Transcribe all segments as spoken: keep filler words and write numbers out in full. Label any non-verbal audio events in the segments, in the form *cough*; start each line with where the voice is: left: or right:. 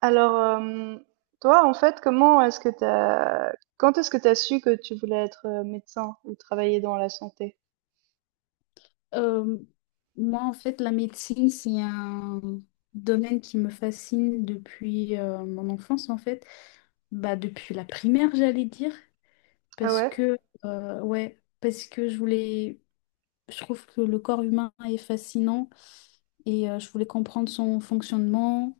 right: Alors, euh, toi, en fait, comment est-ce que t'as, quand est-ce que t'as su que tu voulais être euh, médecin ou travailler dans la santé?
left: Euh, Moi, en fait, la médecine, c'est un domaine qui me fascine depuis euh, mon enfance, en fait. Bah, depuis la primaire, j'allais dire.
right: Ah
left: parce
right: ouais?
left: que, euh, ouais, parce que je voulais, je trouve que le corps humain est fascinant et euh, je voulais comprendre son fonctionnement,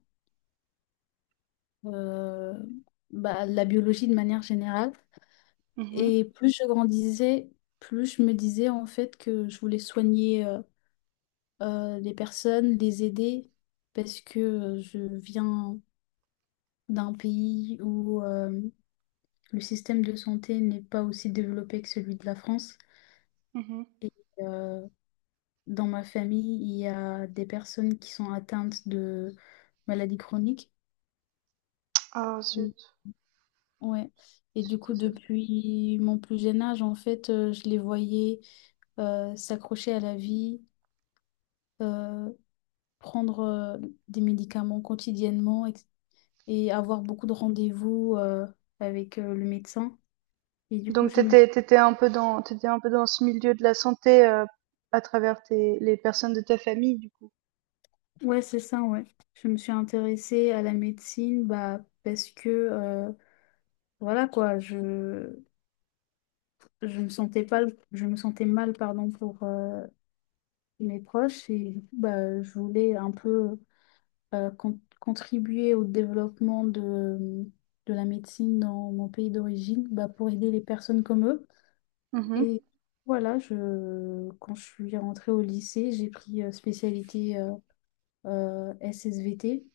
left: euh, bah, la biologie de manière générale.
right: Mhm.
left: Et plus je grandissais, plus je me disais, en fait, que je voulais soigner, euh, euh, les personnes, les aider, parce que euh, je viens d'un pays où euh, le système de santé n'est pas aussi développé que celui de la France.
right: Mhm.
left: Et euh, dans ma famille, il y a des personnes qui sont atteintes de maladies chroniques.
right: Ah
left: Mm.
right: zut,
left: Ouais. Et
right: je suis
left: du coup,
right: désolée.
left: depuis mon plus jeune âge, en fait, euh, je les voyais euh, s'accrocher à la vie, euh, prendre euh, des médicaments quotidiennement, et avoir beaucoup de rendez-vous euh, avec euh, le médecin. Et du coup,
right: Donc
left: je me...
right: t'étais, t'étais un peu dans, t'étais un peu dans ce milieu de la santé euh, à travers tes, les personnes de ta famille, du coup.
left: Ouais, c'est ça, ouais. Je me suis intéressée à la médecine, bah, parce que, euh, voilà quoi, je, je me sentais pas, je me sentais mal, pardon, pour euh, mes proches et du coup, bah, je voulais un peu euh, con- contribuer au développement de, de la médecine dans mon pays d'origine, bah, pour aider les personnes comme eux.
right: Mhm.
left: Et voilà, je, quand je suis rentrée au lycée, j'ai pris euh, spécialité euh, euh, S S V T.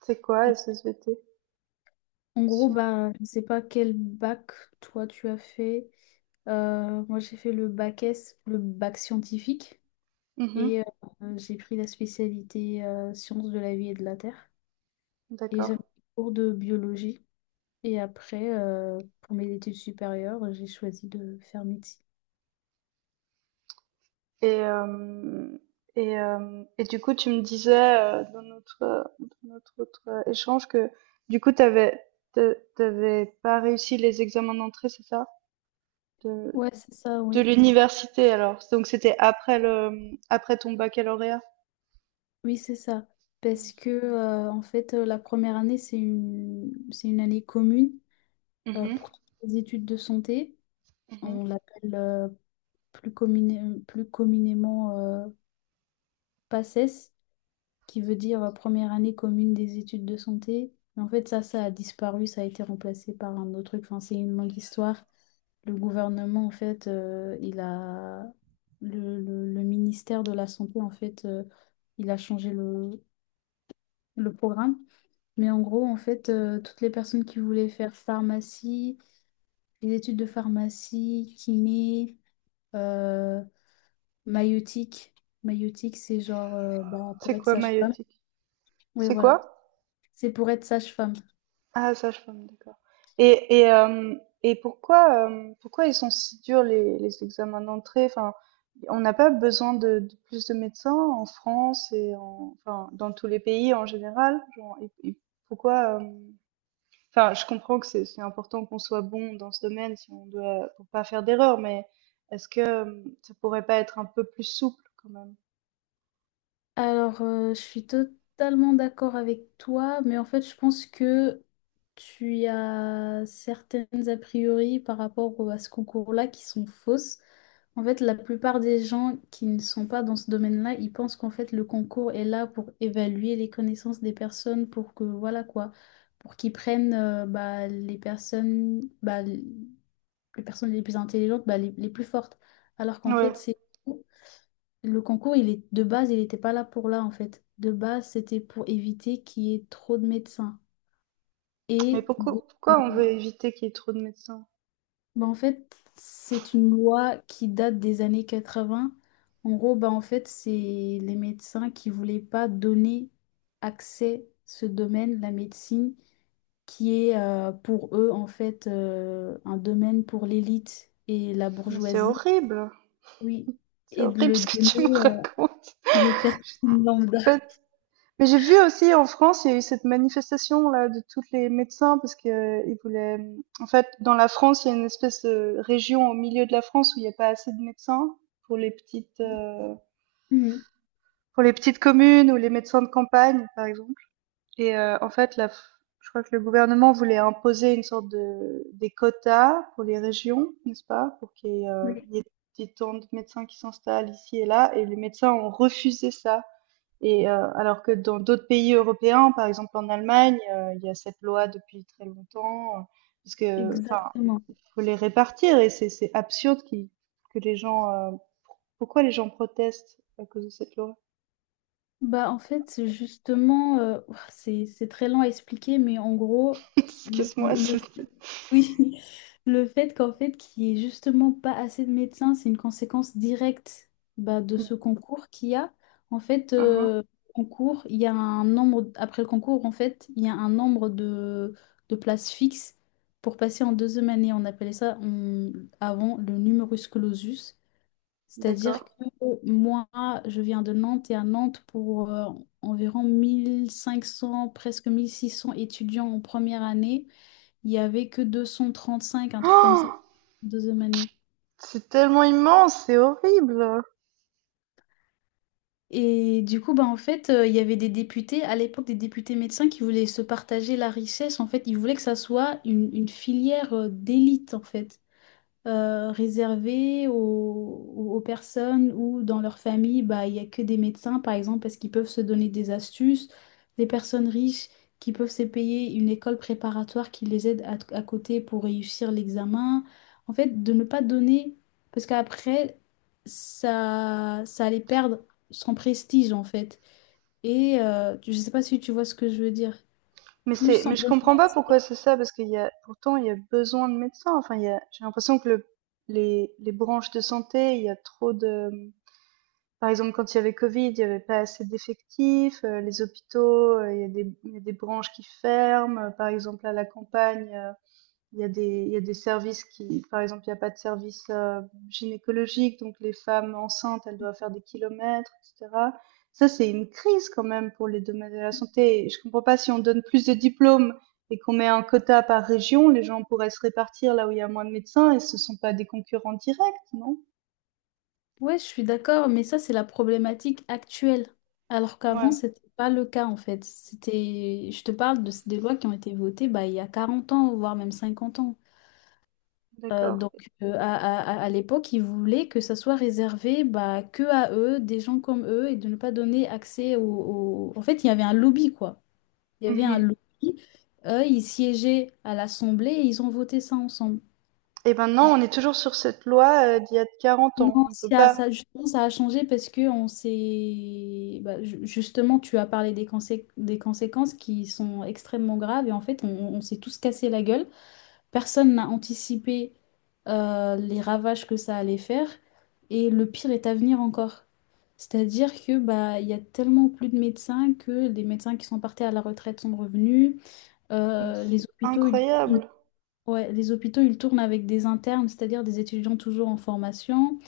right: C'est quoi
left: Et
right: S S V T?
left: en gros,
right: Science.
left: bah, je ne sais pas quel bac toi tu as fait. Euh, moi, j'ai fait le bac S, le bac scientifique.
right: Mhm.
left: Et euh, j'ai pris la spécialité euh, sciences de la vie et de la terre. Et
right: D'accord.
left: j'avais des cours de biologie. Et après, euh, pour mes études supérieures, j'ai choisi de faire médecine.
right: Et, euh, et, euh, et du coup, tu me disais euh, dans notre, euh, dans notre autre euh, échange que du coup, t'avais, t'a- t'avais pas réussi les examens d'entrée, c'est ça? De,
left: Ouais, c'est ça,
right: de
left: oui.
right: l'université alors. Donc c'était après le, après ton baccalauréat.
left: Oui, c'est ça. Parce que, euh, en fait, euh, la première année, c'est une, c'est une année commune euh,
right: Mhm.
left: pour toutes les études de santé.
right: Mhm.
left: On l'appelle euh, plus, commune- plus communément euh, PACES, qui veut dire euh, première année commune des études de santé. Mais en fait, ça, ça a disparu, ça a été remplacé par un autre truc. Enfin, c'est une longue histoire. Le gouvernement, en fait, euh, il a... Le, le- le ministère de la Santé, en fait, euh, il a changé le, le programme. Mais en gros, en fait, euh, toutes les personnes qui voulaient faire pharmacie, les études de pharmacie, kiné, euh, maïeutique. Maïeutique, c'est genre euh, bah, pour
right: C'est
left: être
right: quoi
left: sage-femme.
right: maïeutique?
left: Oui,
right: C'est
left: voilà.
right: quoi?
left: C'est pour être sage-femme.
right: Ah ça je comprends, d'accord. Et et euh, et pourquoi euh, pourquoi ils sont si durs les les examens d'entrée? Enfin, on n'a pas besoin de, de plus de médecins en France et en, enfin dans tous les pays en général. Genre, et- et pourquoi? euh, Enfin, je comprends que c'est c'est important qu'on soit bon dans ce domaine si on doit, pour pas faire d'erreur, mais est-ce que euh, ça pourrait pas être un peu plus souple quand même?
left: Alors, euh, je suis totalement d'accord avec toi, mais en fait, je pense que tu as certaines a priori par rapport au- à ce concours-là qui sont fausses. En fait, la plupart des gens qui ne sont pas dans ce domaine-là, ils pensent qu'en fait, le concours est là pour évaluer les connaissances des personnes, pour que, voilà quoi, pour qu'ils prennent euh, bah, les personnes, bah, les personnes les plus intelligentes, bah, les les plus fortes. Alors qu'en
right: Ouais.
left: fait, c'est... Le concours, il est de base, il n'était pas là pour là, en fait. De base, c'était pour éviter qu'il y ait trop de médecins.
right: Mais
left: Et de-
right: pourquoi pourquoi on veut éviter qu'il y ait trop de médecins?
left: Bah, en fait, c'est une loi qui date des années quatre-vingts. En gros, bah, en fait, c'est les médecins qui voulaient pas donner accès ce domaine, la médecine, qui est euh, pour eux en fait euh, un domaine pour l'élite et la
right: Mais c'est
left: bourgeoisie.
right: horrible.
left: Oui.
right: C'est
left: Et de
right: horrible
left: le
right: ce que tu me
left: donner euh,
right: racontes.
left: à des personnes lambda.
right: En fait, mais j'ai vu aussi en France, il y a eu cette manifestation là de tous les médecins parce que euh, ils voulaient. En fait, dans la France, il y a une espèce de région au milieu de la France où il n'y a pas assez de médecins pour les petites euh, pour les petites communes ou les médecins de campagne, par exemple. Et euh, en fait, la, je crois que le gouvernement voulait imposer une sorte de des quotas pour les régions, n'est-ce pas, pour qu'il y ait, euh,
left: Mhm.
right: il y ait des tant de médecins qui s'installent ici et là. Et les médecins ont refusé ça. Et heu, alors que dans d'autres pays européens, par exemple en Allemagne, heu, il y a cette loi depuis très longtemps. euh, Parce que, enfin,
left: Exactement.
right: faut les répartir et c'est c'est absurde qui que les gens, heu pourquoi les gens protestent à cause de cette loi?
left: Bah, en fait, c'est justement, euh, ouah, c'est c'est très lent à expliquer, mais en gros,
right: *laughs*
left: le,
right: Excuse-moi,
left: le, le
right: je te
left: fait, *laughs* oui, le fait qu'en fait, qu'il n'y ait justement pas assez de médecins, c'est une conséquence directe, bah, de ce concours qu'il y a. En fait,
right: Mmh mh,
left: euh, concours, il y a un nombre, après le concours, en fait, il y a un nombre de, de places fixes pour passer en deuxième année. On appelait ça, on- avant, le numerus clausus. C'est-à-dire
right: d'accord.
left: que moi, je viens de Nantes et à Nantes, pour euh, environ mille cinq cents, presque mille six cents étudiants en première année, il n'y avait que deux cent trente-cinq, un truc comme ça,
right: Oh,
left: deuxième année.
right: c'est tellement immense, c'est horrible!
left: Et du coup, bah, en fait, euh, il y avait des députés, à l'époque, des députés médecins qui voulaient se partager la richesse. En fait, ils voulaient que ça soit une, une filière euh, d'élite, en fait. Euh, réservé aux, aux- aux personnes où dans leur famille, bah, il n'y a que des médecins, par exemple, parce qu'ils peuvent se donner des astuces, des personnes riches qui peuvent se payer une école préparatoire qui les aide à, à côté pour réussir l'examen. En fait, de ne pas donner, parce qu'après, ça, ça allait perdre son prestige, en fait. Et euh, je ne sais pas si tu vois ce que je veux dire.
right: Mais c'est,
left: Plus on
right: mais je
left: donne.
right: comprends pas pourquoi c'est ça parce qu'il y a, pourtant il y a besoin de médecins, enfin il y a, j'ai l'impression que le les les branches de santé, il y a trop de. Par exemple, quand il y avait Covid, il y avait pas assez d'effectifs, heu, les hôpitaux, heu, il y a des, il y a des branches qui ferment. Euh, par exemple à la campagne, heu, il y a des, il y a des services qui par exemple, il y a pas de service, heu, gynécologique, donc les femmes enceintes, elles doivent faire des kilomètres, et cetera. Ça, c'est une crise quand même pour les domaines de la santé et je comprends pas si on donne plus de diplômes et qu'on met un quota par région, les gens pourraient se répartir là où il y a moins de médecins et ce sont pas des concurrents directs, non?
left: Ouais, je suis d'accord, mais ça, c'est la problématique actuelle. Alors qu'avant,
right: Ouais,
left: c'était pas le cas, en fait. C'était, je te parle de, des lois qui ont été votées, bah, il y a quarante ans, voire même cinquante ans. Euh,
right: d'accord.
left: donc, euh, à, à- à- à l'époque, ils voulaient que ça soit réservé, bah, que à eux, des gens comme eux, et de ne pas donner accès aux... En fait, il y avait un lobby, quoi. Il y avait un
right: Mmh.
left: lobby. Eux, ils siégeaient à l'Assemblée et ils ont voté ça ensemble.
right: Et maintenant, on est toujours sur cette loi euh, d'il y a quarante
left: Non,
right: ans. On peut
left: ça,
right: pas.
left: ça, justement, ça a changé parce que on s'est... bah, ju- justement, tu as parlé des, consé- des conséquences qui sont extrêmement graves et en fait, on, on s'est tous cassé la gueule. Personne n'a anticipé euh, les ravages que ça allait faire, et le pire est à venir encore. C'est-à-dire que, bah, il y a tellement plus de médecins que les médecins qui sont partis à la retraite sont revenus.
right: Mais
left: Euh, les
right: c'est
left: hôpitaux, ils...
right: incroyable.
left: Ouais, les hôpitaux, ils tournent avec des internes, c'est-à-dire des étudiants toujours en formation.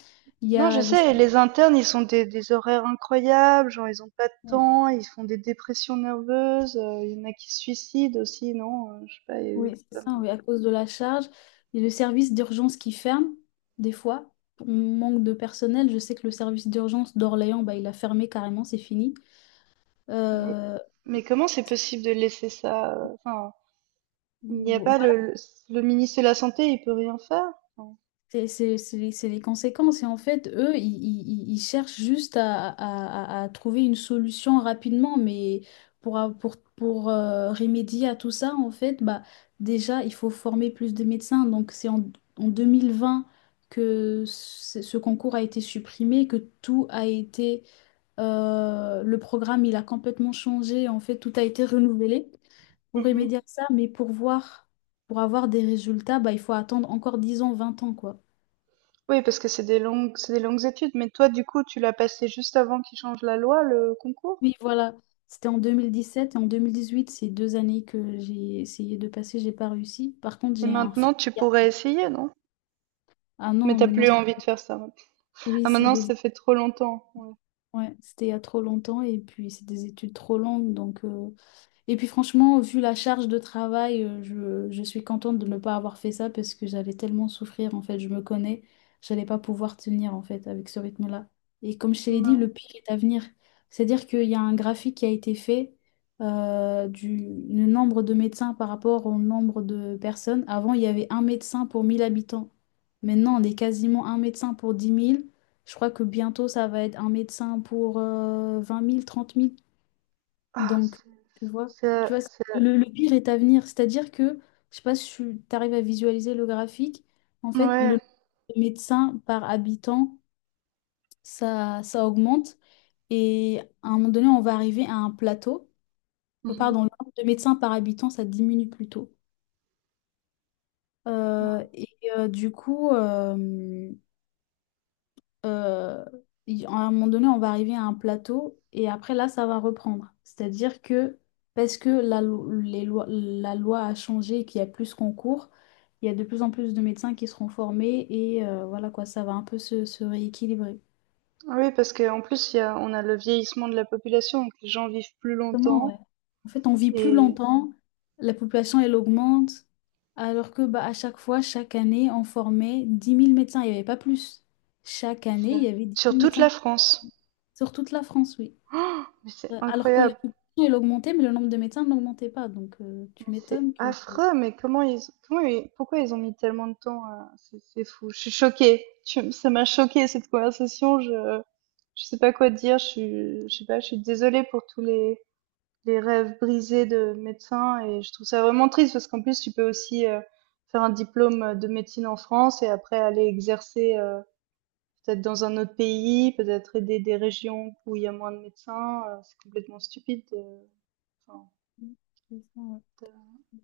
left: Il y
right: Non, je
left: a les...
right: sais, les internes, ils sont des, des horaires incroyables, genre ils ont pas de
left: Ouais.
right: temps, ils font des dépressions nerveuses, euh, il y en a qui se suicident aussi, non, euh, je sais pas, il y a eu.
left: Oui, c'est ça, oui, à cause de la charge. Il y a le service d'urgence qui ferme, des fois. On manque de personnel. Je sais que le service d'urgence d'Orléans, bah, il a fermé carrément, c'est fini.
right: Mais,
left: Euh,
right: mais comment c'est possible de laisser ça? euh, Enfin, il n'y a pas le, le, le ministre de la Santé, il peut rien faire. Enfin,
left: C'est c'est- c'est les c'est les conséquences. Et en fait, eux, ils, ils- ils- ils cherchent juste à, à- à- à trouver une solution rapidement. Mais pour, a- pour, pour euh, remédier à tout ça, en fait, bah, déjà, il faut former plus de médecins. Donc, c'est en, en deux mille vingt que ce ce concours a été supprimé, que tout a été... euh, Le programme, il a complètement changé. En fait, tout a été renouvelé pour
right: mhm.
left: remédier à ça. Mais pour voir, pour avoir des résultats, bah, il faut attendre encore dix ans, vingt ans, quoi.
right: Oui, parce que c'est des longues, c'est des longues études, mais toi, du coup, tu l'as passé juste avant qu'ils changent la loi, le concours?
left: Oui, voilà. C'était en deux mille dix sept et en deux mille dix huit, c'est deux années que j'ai essayé de passer, j'ai pas réussi. Par contre,
right: Et
left: j'ai un frère.
right: maintenant, tu pourrais essayer, non?
left: Ah
right: Mais
left: non,
right: t'as
left: mais non,
right: plus
left: c'est-
right: envie de faire ça. Ouais.
left: oui,
right: Ah,
left: c'est
right: maintenant,
left: des...
right: ça fait trop longtemps. Ouais.
left: Ouais, c'était il y a trop longtemps et puis c'est des études trop longues, donc euh, Et puis franchement, vu la charge de travail, euh, je, je suis contente de ne pas avoir fait ça parce que j'allais tellement souffrir, en fait, je me connais, j'allais pas pouvoir tenir, en fait, avec ce rythme-là. Et comme je te l'ai dit,
right: Ouais.
left: le pire est à venir. C'est-à-dire qu'il y a un graphique qui a été fait euh, du le nombre de médecins par rapport au nombre de personnes. Avant, il y avait un médecin pour mille habitants. Maintenant, on est quasiment un médecin pour dix mille. Je crois que bientôt, ça va être un médecin pour euh, vingt mille, trente mille.
right: Ah,
left: Donc,
right: c'est,
left: tu vois,
right: c'est,
left: tu vois,
right: c'est-
left: le, le pire est à venir. C'est-à-dire que, je sais pas si tu arrives à visualiser le graphique, en fait,
right: ouais.
left: le médecin par habitant, ça, ça augmente. Et à un moment donné, on va arriver à un plateau. Euh,
right: Mhm.
left: Pardon, le nombre de médecins par habitant, ça diminue plutôt. Euh,
right: Ouais.
left: et euh, du coup, euh, euh, il- à un moment donné, on va arriver à un plateau et après là, ça va reprendre. C'est-à-dire que parce que la, lo- les lois, la loi a changé et qu'il y a plus de concours, il y a de plus en plus de médecins qui seront formés et euh, voilà quoi, ça va un peu se, se rééquilibrer.
right: Ah oui, parce qu'en plus, il y a, on a le vieillissement de la population, donc les gens vivent plus
left: Comment, ouais.
right: longtemps
left: En fait, on vit plus
right: et
left: longtemps, la population elle augmente, alors que bah, à chaque fois, chaque année, on formait dix mille médecins, il n'y avait pas plus. Chaque année, il
right: c'est-
left: y avait dix
right: sur
left: mille
right: toute
left: médecins
right: la France.
left: sur toute la France, oui.
right: Mais c'est
left: Euh, Alors que la
right: incroyable.
left: population elle augmentait, mais le nombre de médecins n'augmentait pas. Donc, euh,
right: Mais
left: tu
right: c'est
left: m'étonnes que...
right: affreux, mais comment ils, comment ils- pourquoi ils ont mis tellement de temps à... C'est c'est fou, je suis choquée. Tu- ça m'a choquée cette conversation. Je, je sais pas quoi dire. Je suis, je sais pas. Je suis désolée pour tous les, les rêves brisés de médecins et je trouve ça vraiment triste parce qu'en plus tu peux aussi euh, faire un diplôme de médecine en France et après aller exercer euh, peut-être dans un autre pays, peut-être aider des régions où il y a moins de médecins. Euh, C'est complètement stupide. euh, enfin,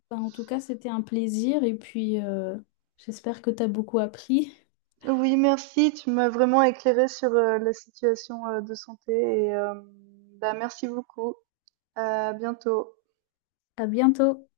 left: Ben, en tout cas, c'était un plaisir et puis euh, j'espère que tu as beaucoup appris.
right: Oui, merci. Tu m'as vraiment éclairé sur euh, la situation euh, de santé et euh, bah, merci beaucoup. À bientôt.
left: À bientôt.